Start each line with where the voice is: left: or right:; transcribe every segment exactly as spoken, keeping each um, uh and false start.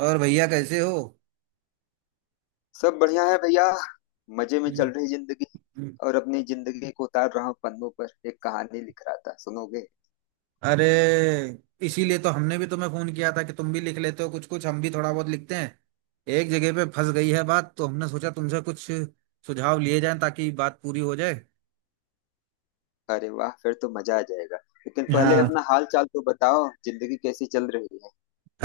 right: और भैया कैसे हो।
left: सब बढ़िया है भैया। मजे में
right: हम्म,
left: चल रही जिंदगी।
right: हम्म।
left: और अपनी जिंदगी को उतार रहा हूँ पन्नों पर, एक कहानी लिख रहा था, सुनोगे?
right: अरे, इसीलिए तो हमने भी तुम्हें फोन किया था कि तुम भी लिख लेते हो कुछ कुछ, हम भी थोड़ा बहुत लिखते हैं। एक जगह पे फंस गई है बात, तो हमने सोचा तुमसे कुछ सुझाव लिए जाएं, ताकि बात पूरी हो जाए।
left: अरे वाह, फिर तो मजा आ जाएगा। लेकिन पहले
right: हाँ,
left: अपना हाल चाल तो बताओ, जिंदगी कैसी चल रही है?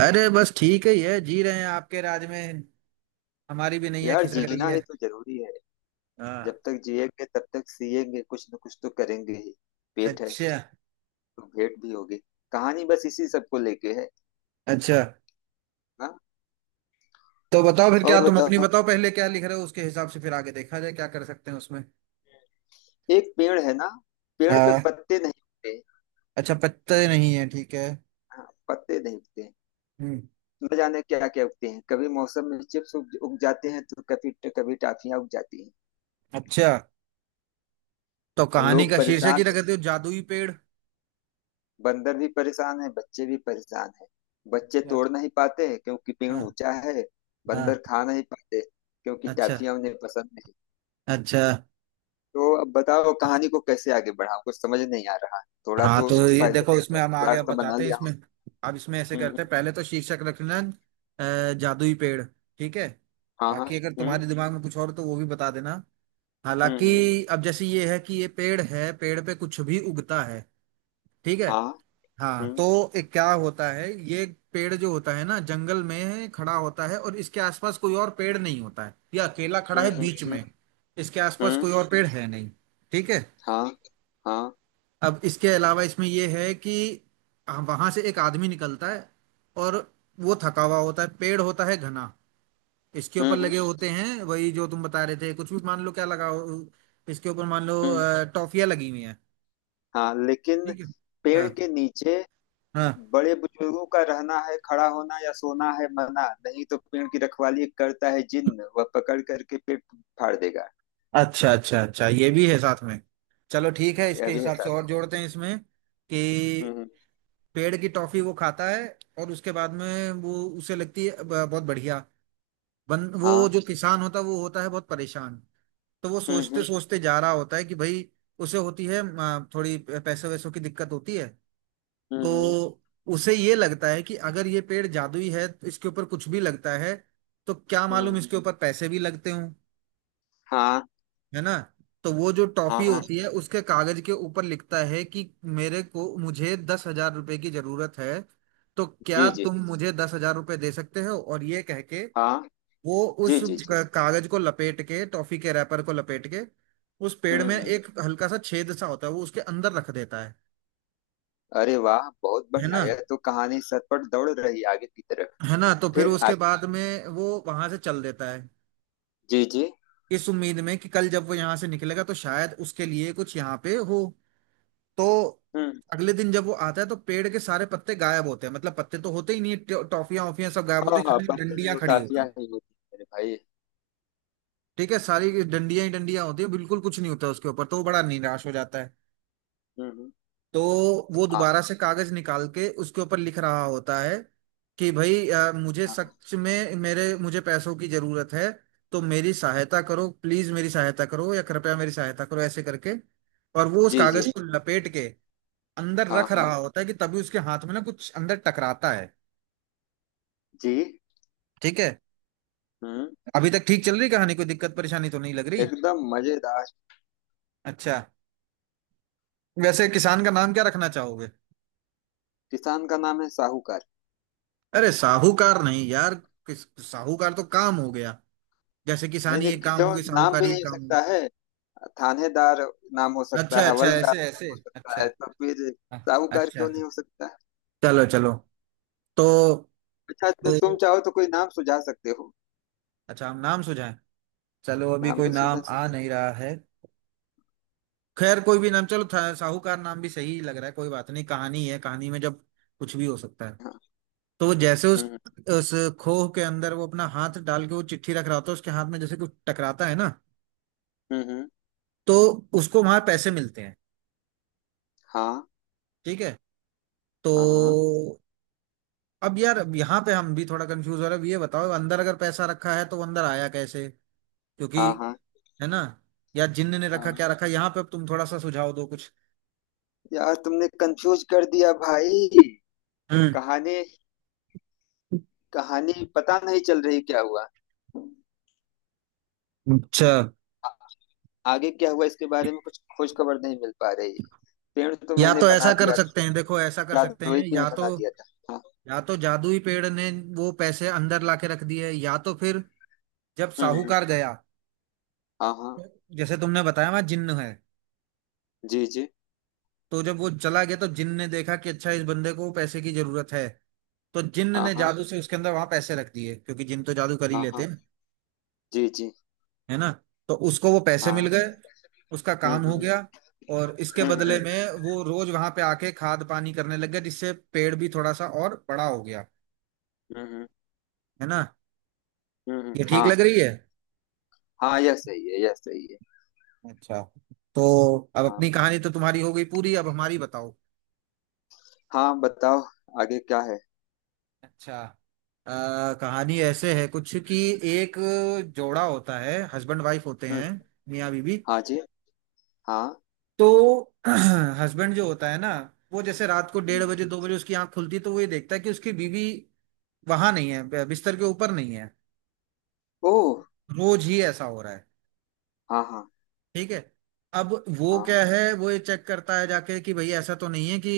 right: अरे बस ठीक ही है, जी रहे हैं आपके राज में। हमारी भी नैया
left: यार,
right: खिसक रही
left: जीना ही
right: है।
left: तो जरूरी है। जब
right: हाँ।
left: तक जिएंगे तब तक सिएंगे, कुछ न कुछ तो करेंगे ही। पेट है
right: अच्छा।
left: तो भेंट भी होगी। कहानी बस इसी सबको लेके है।
right: अच्छा,
left: हाँ,
right: तो बताओ फिर, क्या
left: और
right: तुम अपनी
left: बताओ।
right: बताओ पहले क्या लिख रहे हो, उसके हिसाब से फिर आगे देखा जाए क्या कर सकते हैं उसमें।
left: एक पेड़ है ना, पेड़ पे
right: हाँ।
left: पत्ते नहीं होते।
right: अच्छा, पत्ते नहीं है, ठीक है।
left: हाँ, पत्ते नहीं होते।
right: हम्म।
left: न जाने क्या क्या उगते हैं, कभी मौसम में चिप्स उग, उग जाते हैं, तो कभी कभी टाफियां उग जाती हैं।
right: अच्छा, तो
left: और
right: कहानी
left: लोग
right: का शीर्षक ही
left: परेशान,
right: रख देते हो जादुई पेड़।
left: बंदर भी परेशान है, बच्चे भी परेशान है। बच्चे
right: अच्छा।
left: तोड़ नहीं पाते क्योंकि पेड़
right: हाँ।
left: ऊंचा है।
right: हाँ।
left: बंदर खा नहीं पाते क्योंकि
right: अच्छा।
left: टाफियां उन्हें पसंद नहीं।
right: अच्छा।
left: तो अब बताओ कहानी को कैसे आगे बढ़ाऊं, कुछ समझ नहीं आ रहा। थोड़ा
right: हाँ,
left: तो
right: तो ये
left: पहले
right: देखो, इसमें हम आगे
left: प्लाट
right: अब
left: तो बना
right: बताते हैं
left: लिया हूँ।
right: इसमें। अब इसमें ऐसे
left: हम्म
right: करते
left: हम्म।
right: हैं, पहले तो शीर्षक रखना अ, जादुई पेड़। ठीक है।
left: हाँ हाँ।
right: बाकी अगर
left: हम्म
right: तुम्हारे दिमाग में कुछ और हो, तो वो भी बता देना।
left: हम्म हम्म।
right: हालांकि अब जैसे ये है कि ये पेड़ है, पेड़ पे कुछ भी उगता है। ठीक है।
left: हाँ।
right: हाँ,
left: हम्म
right: तो एक क्या होता है ये, पेड़ जो होता है ना, जंगल में खड़ा होता है, और इसके आसपास कोई और पेड़ नहीं होता है, ये अकेला खड़ा
left: हम्म
right: है बीच
left: हम्म
right: में। इसके आसपास
left: हम्म।
right: कोई और पेड़ है नहीं। ठीक है।
left: हाँ हाँ।
right: अब इसके अलावा इसमें ये है कि वहां से एक आदमी निकलता है, और वो थका हुआ होता है, पेड़ होता है घना। इसके ऊपर
left: हम्म हम्म
right: लगे होते हैं वही जो तुम बता रहे थे, कुछ भी मान लो क्या लगा हो। इसके ऊपर मान लो
left: हम्म।
right: अ, टॉफियां लगी हुई हैं।
left: हाँ, लेकिन
right: ठीक है।
left: पेड़
right: हाँ।
left: के नीचे
right: हाँ।
left: बड़े बुजुर्गों का रहना है, खड़ा होना या सोना है मना, नहीं तो पेड़ की रखवाली करता है जिन्न, वह पकड़ करके पेड़ फाड़ देगा।
right: अच्छा अच्छा अच्छा, ये भी है साथ में। चलो ठीक है,
left: हाँ, यह
right: इसके
left: भी है,
right: हिसाब से
left: साथ
right: और
left: है।
right: जोड़ते हैं इसमें कि
left: हम्म।
right: पेड़ की टॉफी वो खाता है, और उसके बाद में वो उसे लगती है ब- बहुत बढ़िया। बन, वो
left: हाँ।
right: जो किसान होता है वो होता है बहुत परेशान। तो वो
left: हम्म
right: सोचते
left: हम्म
right: सोचते जा रहा होता है कि भाई, उसे होती है अ, थोड़ी पैसे वैसों की दिक्कत होती है।
left: हम्म हम्म,
right: तो उसे ये लगता है कि अगर ये पेड़ जादुई है तो इसके ऊपर कुछ भी लगता है, तो क्या मालूम
left: हम्म।
right: इसके ऊपर पैसे भी लगते हों।
left: हाँ
right: है ना। तो वो जो
left: हाँ।
right: टॉफी
left: हाँ।
right: होती है उसके कागज के ऊपर लिखता है कि मेरे को मुझे दस हजार रुपए की जरूरत है, तो क्या
left: जी जी।
right: तुम मुझे दस हजार रुपए दे सकते हो, और ये कह के
left: हाँ।
right: वो उस
left: जी जी जी।
right: क- कागज को लपेट के, टॉफी के रैपर को लपेट के, उस पेड़
left: हम्म
right: में
left: हम्म।
right: एक हल्का सा छेद सा होता है वो उसके अंदर रख देता है।
left: अरे वाह, बहुत
right: है
left: बढ़िया,
right: ना।
left: यह तो कहानी सरपट दौड़ रही आगे की तरफ।
right: है ना, तो फिर
left: फिर आ,
right: उसके बाद में वो वहां से चल देता है
left: जी जी।
right: इस उम्मीद में कि कल जब वो यहाँ से निकलेगा तो शायद उसके लिए कुछ यहाँ पे हो। तो
left: हम्म।
right: अगले दिन जब वो आता है तो पेड़ के सारे पत्ते गायब होते हैं, मतलब पत्ते तो होते ही नहीं है, टो- टॉफियां वॉफियां सब गायब
left: हाँ
right: होती है,
left: हाँ,
right: खाली
left: बचपन में
right: डंडियां
left: वो
right: खड़ी होती
left: काफिया
right: हैं।
left: ही होती है, मेरे भाई।
right: ठीक है, सारी डंडियां ही डंडियां होती है, बिल्कुल कुछ नहीं होता उसके ऊपर, तो वो बड़ा निराश हो जाता है।
left: हम्म हम्म।
right: तो वो
left: हाँ
right: दोबारा से कागज निकाल के उसके ऊपर लिख रहा होता है कि भाई, अ, मुझे
left: हाँ। हाँ।
right: सच में मेरे मुझे पैसों की जरूरत है, तो मेरी सहायता करो, प्लीज मेरी सहायता करो, या कृपया मेरी सहायता करो, ऐसे करके। और वो उस
left: जी
right: कागज
left: जी।
right: को लपेट के अंदर
left: हाँ
right: रख
left: हाँ।
right: रहा होता है कि तभी उसके हाथ में ना कुछ अंदर टकराता है।
left: जी।
right: ठीक है।
left: हम्म।
right: अभी तक ठीक चल रही कहानी, कोई दिक्कत परेशानी तो नहीं लग रही।
left: एकदम मजेदार।
right: अच्छा, वैसे किसान का नाम क्या रखना चाहोगे।
left: किसान का नाम है साहूकार।
right: अरे साहूकार नहीं यार, किस, साहूकार तो काम हो गया। जैसे
left: नहीं
right: किसानी
left: नहीं,
right: एक काम हो
left: क्यों
right: गई,
left: नाम भी
right: साहूकारी
left: नहीं
right: एक
left: हो
right: काम हो
left: सकता
right: गई।
left: है? थानेदार नाम हो सकता
right: अच्छा
left: है,
right: अच्छा,
left: हवलदार
right: ऐसे
left: नाम
right: ऐसे,
left: हो सकता है,
right: अच्छा।
left: तो फिर
right: हाँ,
left: साहूकार
right: अच्छा।
left: क्यों नहीं हो सकता?
right: चलो चलो, तो,
left: अच्छा, तो
right: तो
left: तुम चाहो तो कोई नाम सुझा सकते हो,
right: अच्छा हम नाम सुझाएं, चलो अभी
left: नाम
right: कोई
left: भी सुझा
right: नाम आ
left: सकते हो।
right: नहीं रहा है। खैर कोई भी नाम, चलो था- साहूकार नाम भी सही लग रहा है, कोई बात नहीं, कहानी है, कहानी में जब कुछ भी हो सकता है।
left: हाँ।
right: तो वो जैसे उस
left: हम्म
right: उस खोह के अंदर वो अपना हाथ डाल के वो चिट्ठी रख रहा होता है, उसके हाथ में जैसे कुछ टकराता है ना,
left: हम्म हम्म।
right: तो उसको वहां पैसे मिलते हैं।
left: हाँ
right: ठीक है। तो
left: हाँ। हाँ
right: अब यार, अब यहाँ पे हम भी थोड़ा कंफ्यूज हो रहे हैं। अब ये बताओ, अंदर अगर पैसा रखा है, तो वो अंदर आया कैसे, क्योंकि,
left: हाँ।
right: है ना, या जिन्न ने
left: हाँ
right: रखा, क्या
left: हाँ।
right: रखा यहाँ पे, अब तुम थोड़ा सा सुझाव दो कुछ।
left: यार तुमने कंफ्यूज कर दिया, भाई।
right: हम्म।
left: कहानी कहानी पता नहीं चल रही, क्या हुआ?
right: अच्छा,
left: आगे क्या हुआ इसके बारे में कुछ खोज खबर नहीं मिल पा रही है। पेड़ तो
right: या
left: मैंने
right: तो ऐसा
left: बना
right: कर
left: दिया,
right: सकते हैं, देखो ऐसा कर सकते
left: जादुई
right: हैं,
left: पेड़
right: या तो,
left: बना दिया था। हाँ।
right: या तो जादुई पेड़ ने वो पैसे अंदर लाके रख दिए, या तो फिर जब
left: हम्म हम्म।
right: साहूकार गया,
left: हाँ हाँ।
right: तो जैसे तुमने बताया वहां जिन्न है,
left: जी जी।
right: तो जब वो चला गया तो जिन्न ने देखा कि अच्छा इस बंदे को पैसे की जरूरत है, तो जिन्न
left: हाँ
right: ने
left: हाँ
right: जादू से उसके अंदर वहां पैसे रख दिए, क्योंकि जिन्न तो जादू कर ही
left: हाँ
right: लेते
left: हाँ।
right: हैं।
left: जी जी।
right: है ना। तो उसको वो पैसे
left: हाँ।
right: मिल गए, उसका
left: हम्म
right: काम हो
left: हम्म
right: गया। और इसके
left: हम्म हम्म
right: बदले
left: हम्म
right: में वो रोज वहां पे आके खाद पानी करने लग गया, जिससे पेड़ भी थोड़ा सा और बड़ा हो गया।
left: हम्म, हम्म,
right: है ना।
left: हम्म, हम्म।
right: ये ठीक
left: हाँ,
right: लग रही है।
left: हाँ यह सही है, यह सही है।
right: अच्छा, तो अब
left: हाँ।
right: अपनी कहानी तो तुम्हारी हो गई पूरी, अब हमारी बताओ।
left: हाँ बताओ, आगे क्या है?
right: अच्छा, आ, कहानी ऐसे है कुछ कि एक जोड़ा होता है, हस्बैंड वाइफ होते
left: हम्म।
right: हैं, मियाँ बीवी।
left: हाँ जी। हाँ।
right: तो हस्बैंड जो होता है ना, वो जैसे रात को डेढ़
left: हम्म।
right: बजे दो बजे उसकी आंख खुलती है, तो वो ये देखता है कि उसकी बीवी वहां नहीं है, ब- बिस्तर के ऊपर नहीं है।
left: ओह।
right: रोज ही ऐसा हो रहा है।
left: हाँ हाँ
right: ठीक है। अब वो
left: हाँ।
right: क्या है, वो ये चेक करता है जाके कि भाई, ऐसा तो नहीं है कि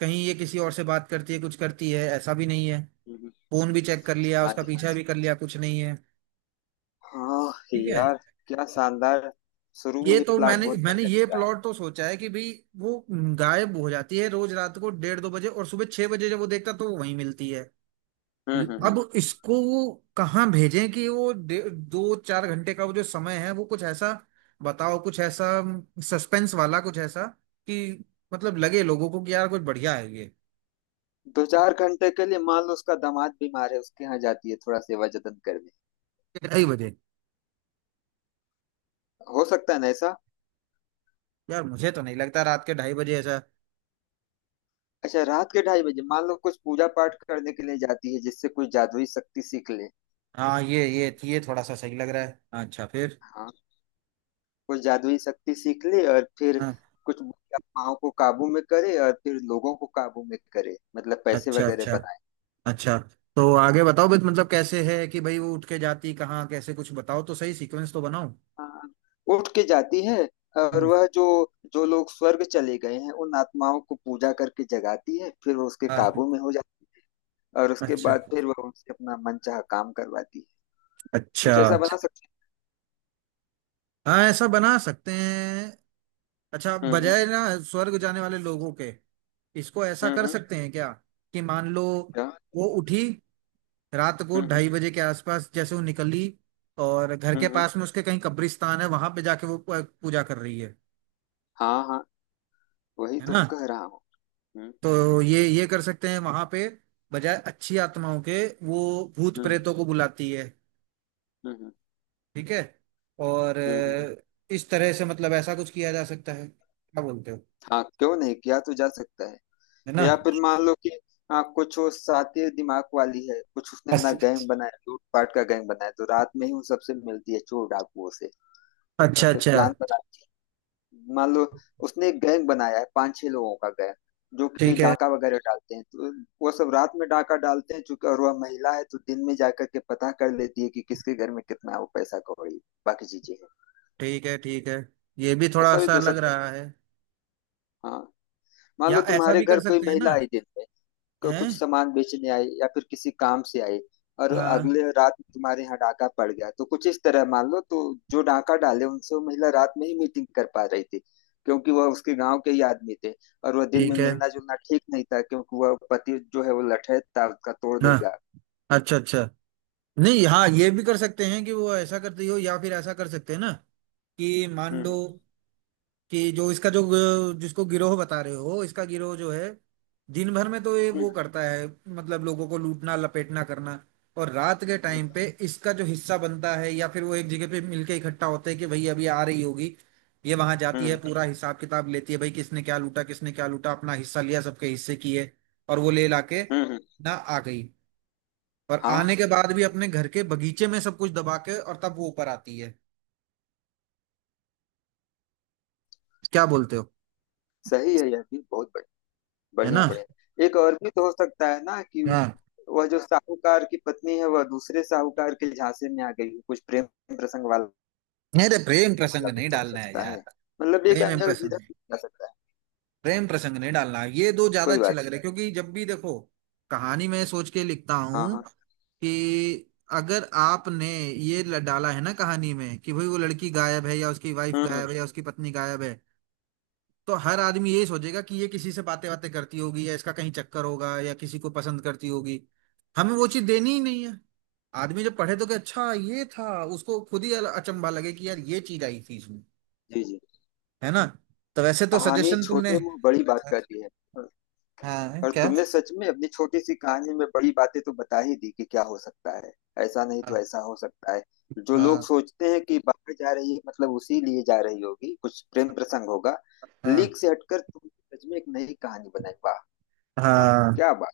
right: कहीं ये किसी और से बात करती है, कुछ करती है, ऐसा भी नहीं है।
left: हम्म हम्म।
right: फोन भी चेक कर लिया,
left: हाँ
right: उसका
left: जी हाँ
right: पीछा भी
left: जी।
right: कर लिया, कुछ नहीं है।
left: हाँ
right: ठीक है।
left: यार, क्या शानदार। शुरू में
right: ये
left: ही
right: तो
left: प्लाट
right: मैंने
left: बहुत
right: मैंने
left: बढ़िया
right: ये
left: दिख रहा है।
right: प्लॉट तो सोचा है कि भाई, वो गायब हो जाती है रोज रात को डेढ़ दो बजे, और सुबह छह बजे जब वो देखता तो वो वहीं मिलती है।
left: हम्म हम्म हम्म।
right: अब इसको वो कहाँ भेजें कि वो डे- दो चार घंटे का वो जो समय है, वो कुछ ऐसा बताओ, कुछ ऐसा सस्पेंस वाला कुछ ऐसा कि, मतलब लगे लोगों को कि यार कुछ बढ़िया है ये।
left: दो चार घंटे के लिए मान लो उसका दामाद बीमार है, उसके यहाँ जाती है थोड़ा सेवा जतन करने।
right: ढाई बजे,
left: हो सकता है ना ऐसा?
right: यार मुझे तो नहीं लगता रात के ढाई बजे ऐसा।
left: अच्छा, रात के ढाई बजे मान लो कुछ पूजा पाठ करने के लिए जाती है, जिससे कोई जादुई शक्ति सीख ले।
right: हाँ, ये ये ये थोड़ा सा सही लग रहा है, अच्छा फिर।
left: हाँ, कोई जादुई शक्ति सीख ले और फिर कुछ बुरी आत्माओं को काबू में करे और फिर लोगों को काबू में करे, मतलब पैसे
right: अच्छा
left: वगैरह
right: अच्छा
left: बनाए।
right: अच्छा, तो आगे बताओ बस, मतलब कैसे है कि भाई वो उठ के जाती कहाँ कैसे, कुछ बताओ तो सही, सीक्वेंस तो बनाओ।
left: हाँ। उठ के जाती है, और
right: हम्म।
left: वह जो जो लोग स्वर्ग चले गए हैं उन आत्माओं को पूजा करके जगाती है, फिर वो उसके
right: हाँ।
left: काबू में हो जाती है। और उसके
right: अच्छा।
left: बाद फिर वह उनसे अपना मनचाहा काम करवाती है।
right: अच्छा।
left: कुछ ऐसा बना सकते
right: हाँ, ऐसा बना सकते हैं। अच्छा,
left: हैं। हम्म हम्म
right: बजाय ना स्वर्ग जाने वाले लोगों के, इसको ऐसा
left: हम्म
right: कर
left: हम्म,
right: सकते हैं क्या कि मान लो
left: क्या?
right: वो उठी, रात को
left: हम्म हम्म
right: ढाई बजे के आसपास जैसे वो निकली, और घर
left: हम्म
right: के
left: हम्म,
right: पास में उसके कहीं कब्रिस्तान है, वहां पे जाके वो पूजा कर रही है।
left: हाँ हाँ, वही
right: है
left: तो
right: ना।
left: कह रहा हूँ। हम्म।
right: तो ये ये कर सकते हैं वहां पे, बजाय अच्छी आत्माओं के वो भूत
left: हम्म
right: प्रेतों को बुलाती है।
left: हम्म हम्म
right: ठीक है। और
left: हम्म, हम्म।
right: अ, इस तरह से, मतलब ऐसा कुछ किया जा सकता है, क्या बोलते हो।
left: हाँ, क्यों नहीं, किया तो जा सकता है।
right: है ना।
left: या फिर मान लो कि, हाँ, कुछ वो सातिर दिमाग वाली है, कुछ उसने अपना गैंग
right: बस-
left: बनाया, लूटपाट का गैंग बनाया, तो रात में ही वो सबसे मिलती है, चोर डाकुओं से, और
right: अच्छा
left: फिर
right: अच्छा।
left: प्लान बनाती है। मान लो उसने एक गैंग बनाया है, पांच छह लोगों का गैंग, जो कि
right: ठीक है,
left: डाका वगैरह डालते हैं, तो वो सब रात में डाका डालते हैं, चूंकि और वह महिला है तो दिन में जाकर के पता कर लेती है कि किसके घर में कितना है, वो पैसा कौड़ी बाकी चीजें है।
right: ठीक है। ठीक है, ये भी थोड़ा
left: ऐसा भी
right: सा
left: तो हो
right: लग
left: सकता है।
right: रहा है।
left: हाँ। मान
right: या
left: लो
right: ऐसा
left: तुम्हारे
right: भी
left: घर
right: कर
left: कोई
right: सकते हैं
left: महिला
right: ना,
left: आई दिन में, को
right: है।
left: कुछ सामान बेचने आई या फिर किसी काम से आई, और
right: हाँ।
left: अगले रात तुम्हारे यहाँ डाका पड़ गया, तो कुछ इस तरह मान लो। तो जो डाका डाले उनसे वो महिला रात में ही मीटिंग कर पा रही थी, क्योंकि वह उसके गांव के ही आदमी थे, और वह दिन में
right: ठीक है,
left: मिलना जुलना ठीक नहीं था क्योंकि वह पति जो है वो लठैत था, उसका तोड़
right: हाँ।
left: देगा।
right: अच्छा अच्छा। नहीं हाँ, ये भी कर सकते हैं कि वो ऐसा करती हो, या फिर ऐसा कर सकते हैं ना कि मान लो
left: हम्म
right: कि जो इसका जो ग- जिसको गिरोह बता रहे हो, इसका गिरोह जो है, दिन भर में तो ये वो
left: हम्म
right: करता है, मतलब लोगों को लूटना लपेटना करना, और रात के
left: हम्म
right: टाइम पे इसका जो हिस्सा बनता है, या फिर वो एक जगह पे मिलके इकट्ठा होते हैं कि भाई अभी आ रही होगी, ये वहां जाती है, पूरा हिसाब किताब लेती है, भाई किसने क्या लूटा किसने क्या लूटा, अपना हिस्सा लिया, सबके हिस्से किए, और वो ले लाके
left: हम्म हम्म,
right: ना आ गई, और आने
left: हाँ
right: के बाद भी अपने घर के बगीचे में सब कुछ दबा के, और तब वो ऊपर आती है। क्या बोलते हो।
left: सही है, यह भी बहुत बढ़-
right: है
left: बढ़िया
right: ना।
left: बढ़िया। एक और भी तो हो सकता है ना कि
right: हाँ,
left: वह जो साहूकार की पत्नी है वह दूसरे साहूकार के झांसे में आ गई हो, कुछ प्रेम प्रसंग वाला।
right: अरे प्रेम प्रसंग
left: मतलब ये
right: नहीं
left: तो हो
right: डालना है
left: सकता
right: यार।
left: है, मतलब एक
right: प्रेम एंड
left: एंगल
right: प्रसंग,
left: इधर भी जा सकता है।
right: प्रेम प्रसंग नहीं डालना है। ये दो ज्यादा
left: कोई
right: अच्छे
left: बात
right: लग
left: नहीं।
right: रहे हैं, क्योंकि जब भी देखो कहानी में सोच के लिखता
left: हाँ
right: हूँ
left: हाँ।
right: कि अगर आपने ये ल- डाला है ना कहानी में कि भाई वो लड़की गायब है, या उसकी वाइफ
left: हम्म हम्म,
right: गायब है, या उसकी पत्नी गायब है, तो हर आदमी ये सोचेगा कि ये किसी से बातें बातें करती होगी, या इसका कहीं चक्कर होगा, या किसी को पसंद करती होगी। हमें वो चीज देनी ही नहीं है। आदमी जब पढ़े तो कि अच्छा ये था, उसको खुद ही अचंभा लगे कि यार ये चीज आई थी इसमें।
left: जी जी।
right: है ना। तो वैसे तो
left: कहानी
right: सजेशन तुमने,
left: छोटे मुंह बड़ी बात कहती है।
right: हाँ
left: और
right: क्या।
left: तुमने सच में अपनी छोटी सी कहानी में बड़ी बातें तो बता ही दी कि क्या हो सकता है, ऐसा नहीं तो
right: हाँ।
left: ऐसा हो सकता है। जो लोग
right: हाँ।
left: सोचते हैं कि बाहर जा रही है, मतलब उसी लिए जा रही होगी, कुछ प्रेम प्रसंग होगा।
right: हाँ।
left: लीक से हटकर तुमने सच में एक नई कहानी बनाई, वाह। वाह
right: हाँ।
left: क्या बात,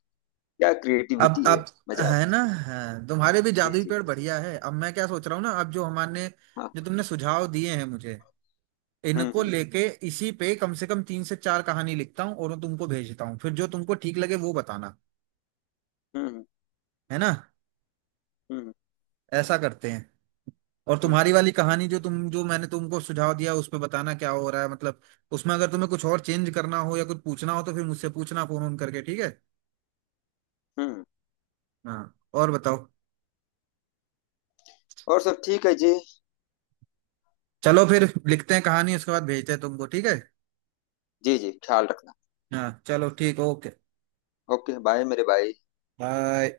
left: क्या
right: अब
left: क्रिएटिविटी है।
right: अब
left: मजा आ
right: है ना, हाँ, तुम्हारे भी
left: गया। जी
right: जादुई
left: जी।
right: पेड़ बढ़िया है। अब मैं क्या सोच रहा हूँ ना, अब जो हमारे, जो
left: हाँ।
right: तुमने सुझाव दिए हैं मुझे,
left: हम्म
right: इनको
left: हम्म
right: लेके इसी पे कम से कम तीन से चार कहानी लिखता हूँ, और वो तुमको भेजता हूँ, फिर जो तुमको ठीक लगे वो बताना।
left: हम्म
right: है ना।
left: हम्म
right: ऐसा करते हैं। और
left: हम्म हम्म
right: तुम्हारी
left: हम्म,
right: वाली कहानी जो तुम, जो मैंने तुमको सुझाव दिया उस पे बताना क्या हो रहा है, मतलब उसमें अगर तुम्हें कुछ और चेंज करना हो या कुछ पूछना हो, तो फिर मुझसे पूछना फोन ऑन करके, ठीक है।
left: हम्म।
right: हाँ, और बताओ।
left: और सब ठीक है जी।
right: चलो फिर, लिखते हैं कहानी, उसके बाद भेजते हैं तुमको, ठीक है।
left: जी, जी, ख्याल रखना।
right: हाँ, चलो ठीक, ओके,
left: ओके, बाय मेरे भाई।
right: बाय।